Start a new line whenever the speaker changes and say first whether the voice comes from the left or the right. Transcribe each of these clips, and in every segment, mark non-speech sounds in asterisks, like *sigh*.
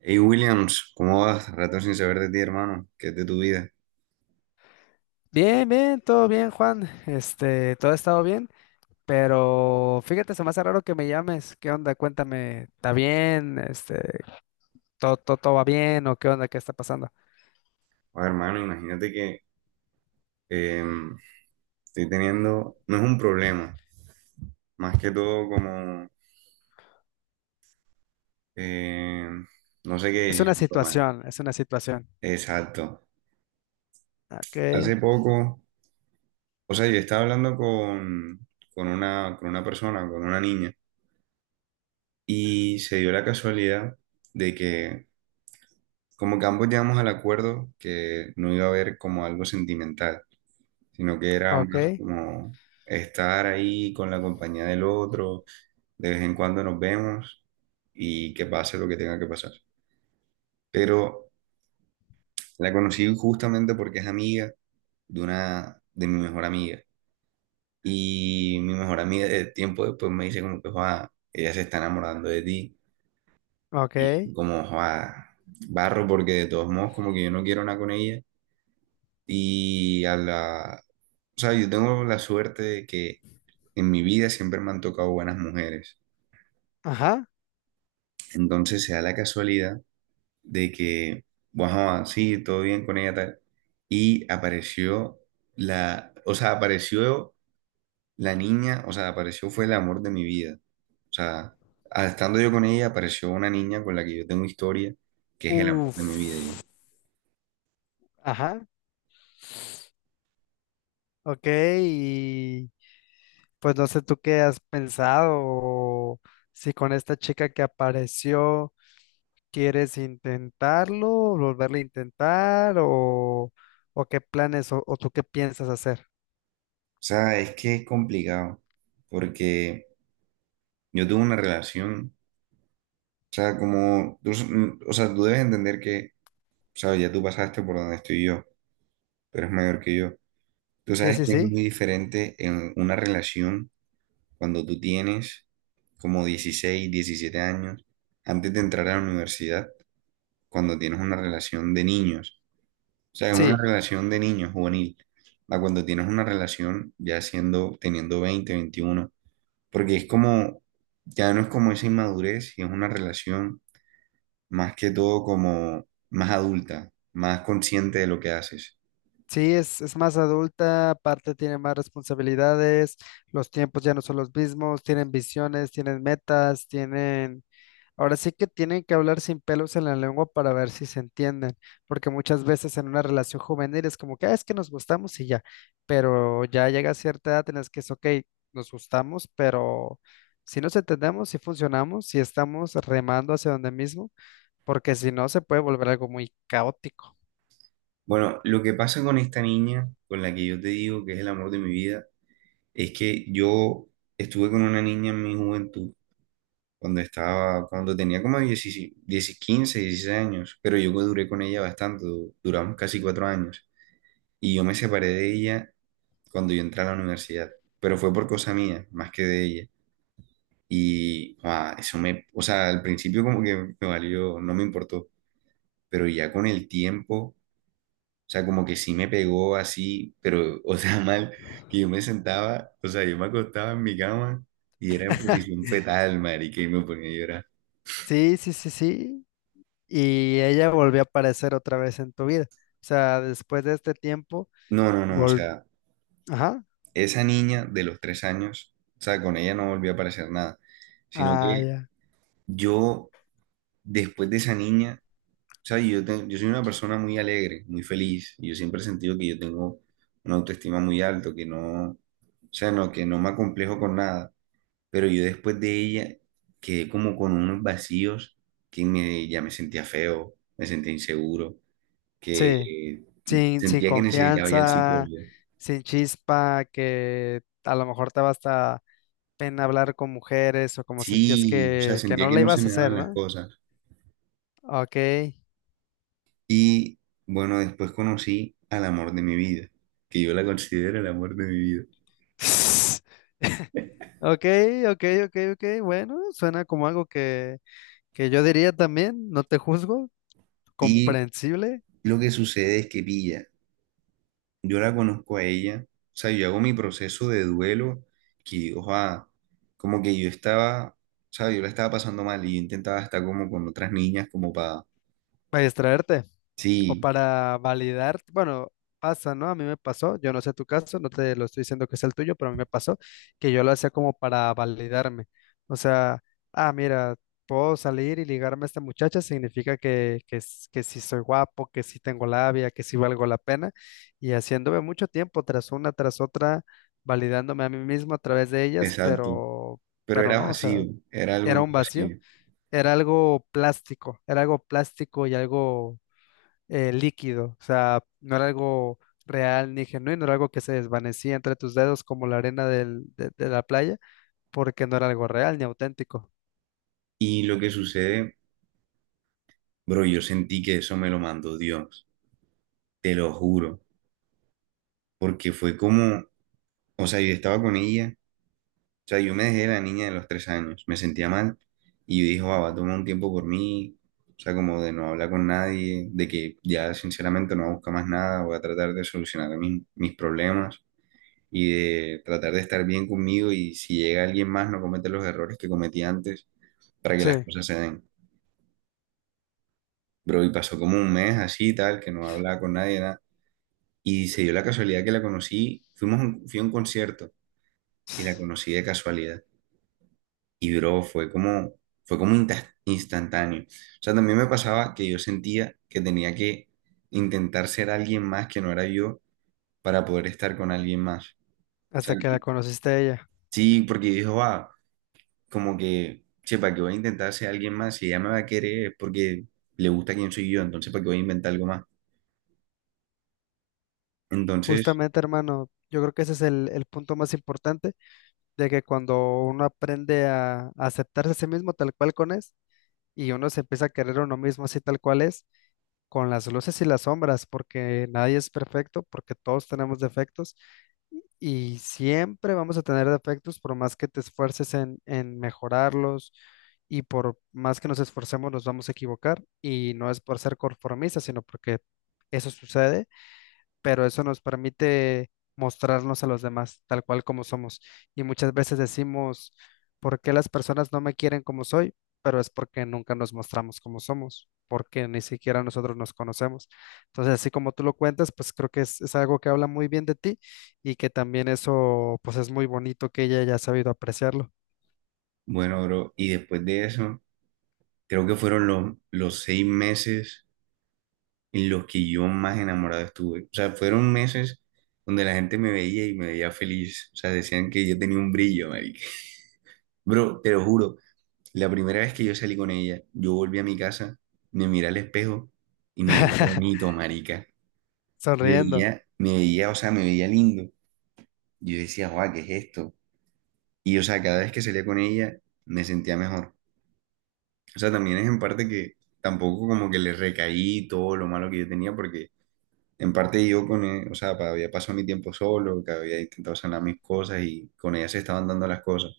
right: Hey Williams, ¿cómo vas? Rato sin saber de ti, hermano. ¿Qué es de tu vida?
left: Bien, bien, todo bien, Juan. Todo ha estado bien, pero fíjate, se me hace raro que me llames. ¿Qué onda? Cuéntame, ¿está bien? ¿Todo va bien o qué onda? ¿Qué está pasando?
right: Oye, hermano, imagínate que em, estoy teniendo, no es un problema, más que todo como, em, no sé qué
left: Es una
right: decisión tomar.
left: situación, es una situación.
right: Exacto.
left: Ok,
right: Hace poco, o sea, yo estaba hablando con una persona, con una niña, y se dio la casualidad de que como que ambos llegamos al acuerdo que no iba a haber como algo sentimental, sino que era
left: ok,
right: más como estar ahí con la compañía del otro, de vez en cuando nos vemos y que pase lo que tenga que pasar. Pero la conocí justamente porque es amiga de una de mi mejor amiga, y mi mejor amiga de tiempo después me dice como que "Joa, ella se está enamorando de ti", y
left: ok.
right: como "Joa, barro porque de todos modos como que yo no quiero nada con ella", y a la o sea, yo tengo la suerte de que en mi vida siempre me han tocado buenas mujeres.
left: Ajá.
right: Entonces se da la casualidad de que, bueno sí, todo bien con ella, tal. Y apareció o sea, apareció la niña, o sea, apareció fue el amor de mi vida. O sea, estando yo con ella, apareció una niña con la que yo tengo historia, que es el amor de mi vida. Ya.
left: Uf. Ajá. Ok, y pues no sé tú qué has pensado o si con esta chica que apareció. ¿Quieres intentarlo, volverlo a intentar o qué planes o tú qué piensas hacer?
right: O sea, es que es complicado, porque yo tuve una relación, o sea, como, o sea, tú debes entender que, o sea, ya tú pasaste por donde estoy yo, tú eres mayor que yo. Tú
left: Sí,
right: sabes
left: sí,
right: que es
left: sí.
right: muy diferente en una relación cuando tú tienes como 16-17 años, antes de entrar a la universidad, cuando tienes una relación de niños. O sea, es una
left: Sí,
right: relación de niños juvenil, a cuando tienes una relación ya siendo, teniendo 20-21, porque es como, ya no es como esa inmadurez, y es una relación más que todo como más adulta, más consciente de lo que haces.
left: sí, es más adulta, aparte tiene más responsabilidades, los tiempos ya no son los mismos, tienen visiones, tienen metas, tienen. Ahora sí que tienen que hablar sin pelos en la lengua para ver si se entienden, porque muchas veces en una relación juvenil es como que "Ah, es que nos gustamos y ya", pero ya llega a cierta edad en la que es ok, nos gustamos, pero si nos entendemos, si funcionamos, si estamos remando hacia donde mismo, porque si no se puede volver algo muy caótico.
right: Bueno, lo que pasa con esta niña, con la que yo te digo que es el amor de mi vida, es que yo estuve con una niña en mi juventud, cuando estaba, cuando tenía como 16 10, 15-16 años, pero yo duré con ella bastante, duramos casi 4 años, y yo me separé de ella cuando yo entré a la universidad, pero fue por cosa mía, más que de ella, y eso me, o sea, al principio como que me valió, no me importó, pero ya con el tiempo, o sea, como que sí me pegó así, pero, o sea, *laughs* mal, que yo me sentaba, o sea, yo me acostaba en mi cama y era en posición
left: *laughs*
right: fetal, marica, y me ponía a llorar.
left: Sí, sí, sí, sí. Y ella volvió a aparecer otra vez en tu vida. O sea, después de este tiempo,
right: No, no, no, o
left: vol...
right: sea,
left: Ajá.
right: esa niña de los 3 años, o sea, con ella no volví a aparecer nada, sino
left: Ah,
right: que
left: ya.
right: yo, después de esa niña, o sea, yo, yo soy una persona muy alegre, muy feliz, y yo siempre he sentido que yo tengo una autoestima muy alto que no, o sea, no, que no me acomplejo con nada. Pero yo después de ella quedé como con unos vacíos que me, ya me sentía feo, me sentía inseguro, que
left: Sí, sin
right: sentía que necesitaba ya el
left: confianza,
right: psicólogo.
left: sin chispa, que a lo mejor te va hasta pena hablar con mujeres o como sentías
right: Sí, o sea,
left: que
right: sentía
left: no
right: que
left: la
right: no se
left: ibas a
right: me
left: hacer,
right: daban las
left: ¿no?
right: cosas.
left: Ok.
right: Y bueno, después conocí al amor de mi vida, que yo la considero el amor de mi vida.
left: *laughs* Ok, ok, ok, ok. Bueno, suena como algo que yo diría también, no te juzgo,
right: Y
left: comprensible,
right: lo que sucede es que pilla. Yo la conozco a ella, o sea, yo hago mi proceso de duelo, que, o sea, como que yo estaba, o sea, yo la estaba pasando mal y yo intentaba estar como con otras niñas, como para,
left: para distraerte. O
right: sí,
left: para validar, bueno, pasa, ¿no? A mí me pasó, yo no sé tu caso, no te lo estoy diciendo que es el tuyo, pero a mí me pasó que yo lo hacía como para validarme. O sea, ah, mira, puedo salir y ligarme a esta muchacha, significa que sí soy guapo, que sí tengo labia, que sí valgo la pena. Y haciéndome mucho tiempo tras una, tras otra, validándome a mí mismo a través de ellas,
right: exacto, pero
left: pero
right: era
left: no, o sea,
right: vacío, era algo
left: era
right: muy
left: un vacío,
right: vacío.
left: era algo plástico y algo líquido, o sea, no era algo real ni genuino, era algo que se desvanecía entre tus dedos como la arena de la playa, porque no era algo real ni auténtico.
right: Y lo que sucede, bro, yo sentí que eso me lo mandó Dios, te lo juro, porque fue como, o sea, yo estaba con ella. O sea, yo me dejé la niña de los 3 años, me sentía mal y yo dije, "Guau, va a tomar un tiempo por mí, o sea, como de no hablar con nadie, de que ya sinceramente no busca más nada, voy a tratar de solucionar mis problemas y de tratar de estar bien conmigo y si llega alguien más no cometer los errores que cometí antes para que las
left: Sí,
right: cosas se den". Bro, y pasó como un mes así, tal, que no hablaba con nadie, nada. Y se dio la casualidad que la conocí, fui a un concierto y la conocí de casualidad. Y bro, fue como instantáneo. O sea, también me pasaba que yo sentía que tenía que intentar ser alguien más que no era yo para poder estar con alguien más. O sea,
left: hasta que la conociste a ella.
right: sí, porque dijo, va, como que, che, ¿para qué voy a intentar ser alguien más? Si ella me va a querer es porque le gusta quién soy yo, entonces ¿para qué voy a inventar algo más? Entonces,
left: Justamente, hermano, yo creo que ese es el punto más importante, de que cuando uno aprende a aceptarse a sí mismo tal cual con es, y uno se empieza a querer a uno mismo así tal cual es, con las luces y las sombras, porque nadie es perfecto, porque todos tenemos defectos y siempre vamos a tener defectos por más que te esfuerces en mejorarlos y por más que nos esforcemos nos vamos a equivocar y no es por ser conformistas, sino porque eso sucede, pero eso nos permite mostrarnos a los demás tal cual como somos. Y muchas veces decimos, ¿por qué las personas no me quieren como soy? Pero es porque nunca nos mostramos como somos, porque ni siquiera nosotros nos conocemos. Entonces, así como tú lo cuentas, pues creo que es algo que habla muy bien de ti, y que también eso, pues es muy bonito que ella haya sabido apreciarlo.
right: bueno, bro, y después de eso, creo que fueron los 6 meses en los que yo más enamorado estuve. O sea, fueron meses donde la gente me veía y me veía feliz. O sea, decían que yo tenía un brillo, marica. Bro, te lo juro, la primera vez que yo salí con ella, yo volví a mi casa, me miré al espejo y me veía
left: *laughs*
right: bonito, marica. Me
left: Sonriendo.
right: veía, me veía, o sea, me veía lindo. Yo decía, guau, ¿qué es esto? Y, o sea, cada vez que salía con ella, me sentía mejor. O sea, también es en parte que tampoco como que le recaí todo lo malo que yo tenía, porque en parte yo con o sea, había pasado mi tiempo solo, que había intentado sanar mis cosas y con ella se estaban dando las cosas.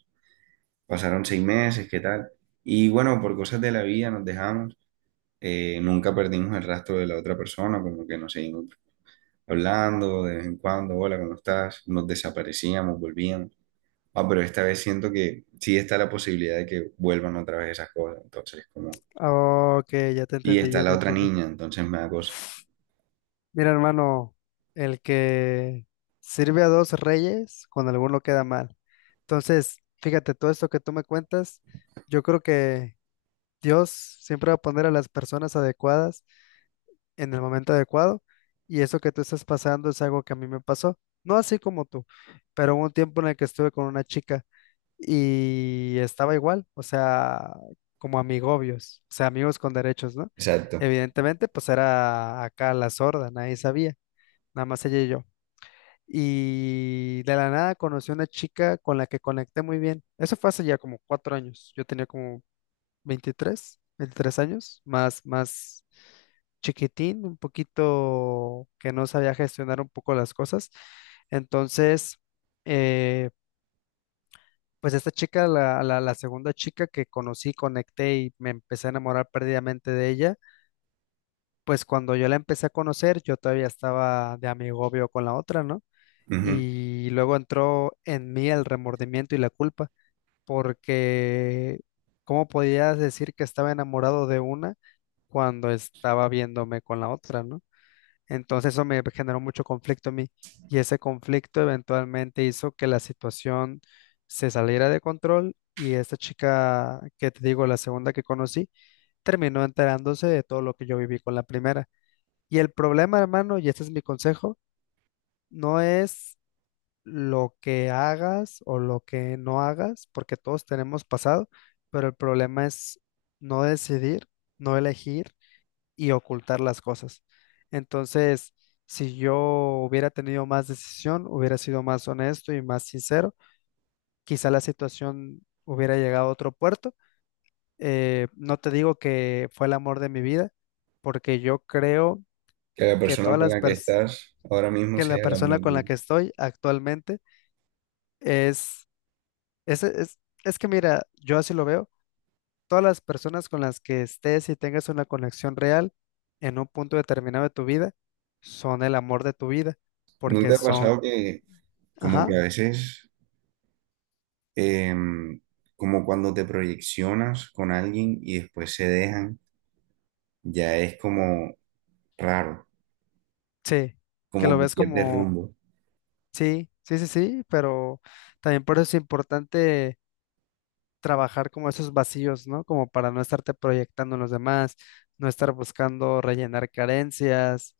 right: Pasaron 6 meses, ¿qué tal? Y bueno, por cosas de la vida nos dejamos. Nunca perdimos el rastro de la otra persona, como que nos seguimos hablando de vez en cuando, hola, ¿cómo estás? Nos desaparecíamos, volvíamos. Ah, pero esta vez siento que sí está la posibilidad de que vuelvan otra vez esas cosas. Entonces, como...
left: Ok, ya te
right: Y
left: entendí,
right: está
left: ya te
right: la otra
left: entendí.
right: niña, entonces me da cosa.
left: Mira, hermano, el que sirve a dos reyes, con alguno queda mal. Entonces, fíjate, todo esto que tú me cuentas, yo creo que Dios siempre va a poner a las personas adecuadas en el momento adecuado, y eso que tú estás pasando es algo que a mí me pasó. No así como tú, pero hubo un tiempo en el que estuve con una chica y estaba igual, o sea, como amigobios, o sea, amigos con derechos, ¿no?
right: Exacto.
left: Evidentemente, pues era acá la sorda, nadie sabía, nada más ella y yo. Y de la nada conocí a una chica con la que conecté muy bien. Eso fue hace ya como 4 años. Yo tenía como veintitrés años, más chiquitín, un poquito que no sabía gestionar un poco las cosas. Entonces, eh, pues esta chica, la segunda chica que conocí, conecté y me empecé a enamorar perdidamente de ella. Pues cuando yo la empecé a conocer, yo todavía estaba de amigovio con la otra, ¿no?
right: Ujú.
left: Y luego entró en mí el remordimiento y la culpa, porque ¿cómo podías decir que estaba enamorado de una cuando estaba viéndome con la otra, ¿no? Entonces eso me generó mucho conflicto a mí, y ese conflicto eventualmente hizo que la situación se saliera de control, y esta chica que te digo, la segunda que conocí, terminó enterándose de todo lo que yo viví con la primera. Y el problema, hermano, y este es mi consejo, no es lo que hagas o lo que no hagas, porque todos tenemos pasado, pero el problema es no decidir, no elegir y ocultar las cosas. Entonces, si yo hubiera tenido más decisión, hubiera sido más honesto y más sincero, quizá la situación hubiera llegado a otro puerto. No te digo que fue el amor de mi vida, porque yo creo
right: Que la
left: que
right: persona
left: todas
right: con la que estás ahora mismo
left: que la
right: sea el
left: persona
right: amor de tu
left: con la
right: vida.
left: que estoy actualmente es es que mira, yo así lo veo. Todas las personas con las que estés y tengas una conexión real en un punto determinado de tu vida son el amor de tu vida,
right: ¿No
left: porque
right: te ha
left: son,
right: pasado que como que
left: ajá,
right: a veces, em, como cuando te proyeccionas con alguien y después se dejan, ya es como raro,
left: sí, que
right: como
left: lo
right: que
left: ves
right: pierdes
left: como,
right: rumbo?
left: sí, sí, sí, sí, pero también por eso es importante trabajar como esos vacíos, ¿no? Como para no estarte proyectando en los demás, no estar buscando rellenar carencias.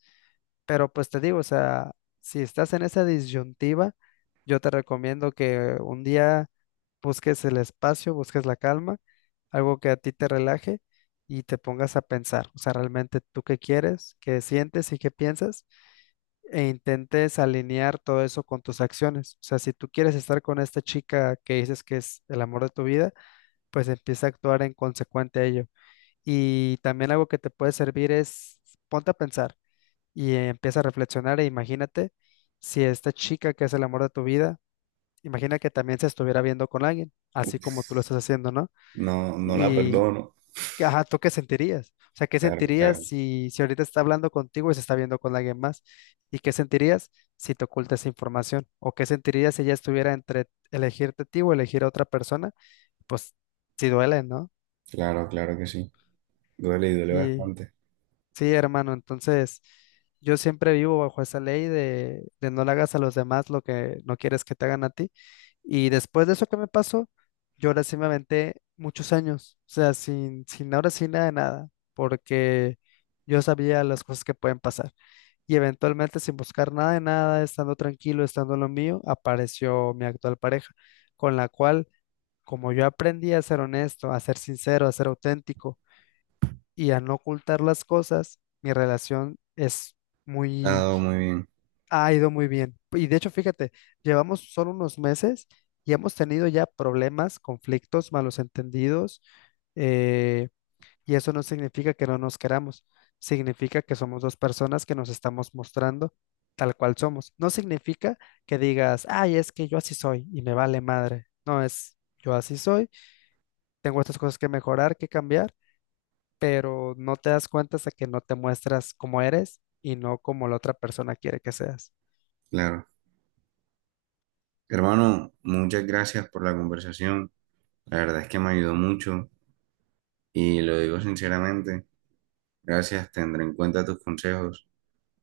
left: Pero pues te digo, o sea, si estás en esa disyuntiva, yo te recomiendo que un día busques el espacio, busques la calma, algo que a ti te relaje y te pongas a pensar, o sea, realmente tú qué quieres, qué sientes y qué piensas, e intentes alinear todo eso con tus acciones. O sea, si tú quieres estar con esta chica que dices que es el amor de tu vida, pues empieza a actuar en consecuente a ello. Y también algo que te puede servir es, ponte a pensar y empieza a reflexionar e imagínate si esta chica que es el amor de tu vida, imagina que también se estuviera viendo con alguien, así como tú lo estás haciendo, ¿no?
right: No, no la
left: Y,
right: perdono.
left: ajá, ¿tú qué sentirías? O sea, ¿qué
right: Claro,
left: sentirías
right: claro,
left: si ahorita está hablando contigo y se está viendo con alguien más? ¿Y qué sentirías si te oculta esa información? ¿O qué sentirías si ella estuviera entre elegirte a ti o elegir a otra persona? Pues sí duele, ¿no?
right: claro, claro que sí. Duele y duele
left: Sí.
right: bastante.
left: Sí, hermano, entonces yo siempre vivo bajo esa ley de, no le hagas a los demás lo que no quieres que te hagan a ti. Y después de eso que me pasó, yo ahora sí me aventé muchos años, o sea, sin ahora sí nada de nada, porque yo sabía las cosas que pueden pasar. Y eventualmente, sin buscar nada de nada, estando tranquilo, estando en lo mío, apareció mi actual pareja, con la cual, como yo aprendí a ser honesto, a ser sincero, a ser auténtico, y al no ocultar las cosas, mi relación es
right: Ha
left: muy,
right: dado muy bien,
left: ha ido muy bien. Y de hecho, fíjate, llevamos solo unos meses y hemos tenido ya problemas, conflictos, malos entendidos, eh, y eso no significa que no nos queramos, significa que somos dos personas que nos estamos mostrando tal cual somos. No significa que digas, ay, es que yo así soy y me vale madre. No, es, yo así soy, tengo estas cosas que mejorar, que cambiar, pero no te das cuenta hasta que no te muestras como eres y no como la otra persona quiere que seas.
right: claro. Hermano, muchas gracias por la conversación. La verdad es que me ayudó mucho y lo digo sinceramente. Gracias, tendré en cuenta tus consejos.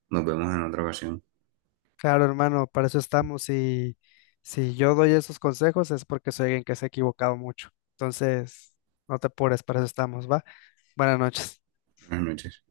right: Nos vemos en otra ocasión.
left: Claro, hermano, para eso estamos, y si yo doy esos consejos es porque soy alguien que se ha equivocado mucho. Entonces, no te apures, para eso estamos, ¿va? Buenas noches.
right: Buenas noches.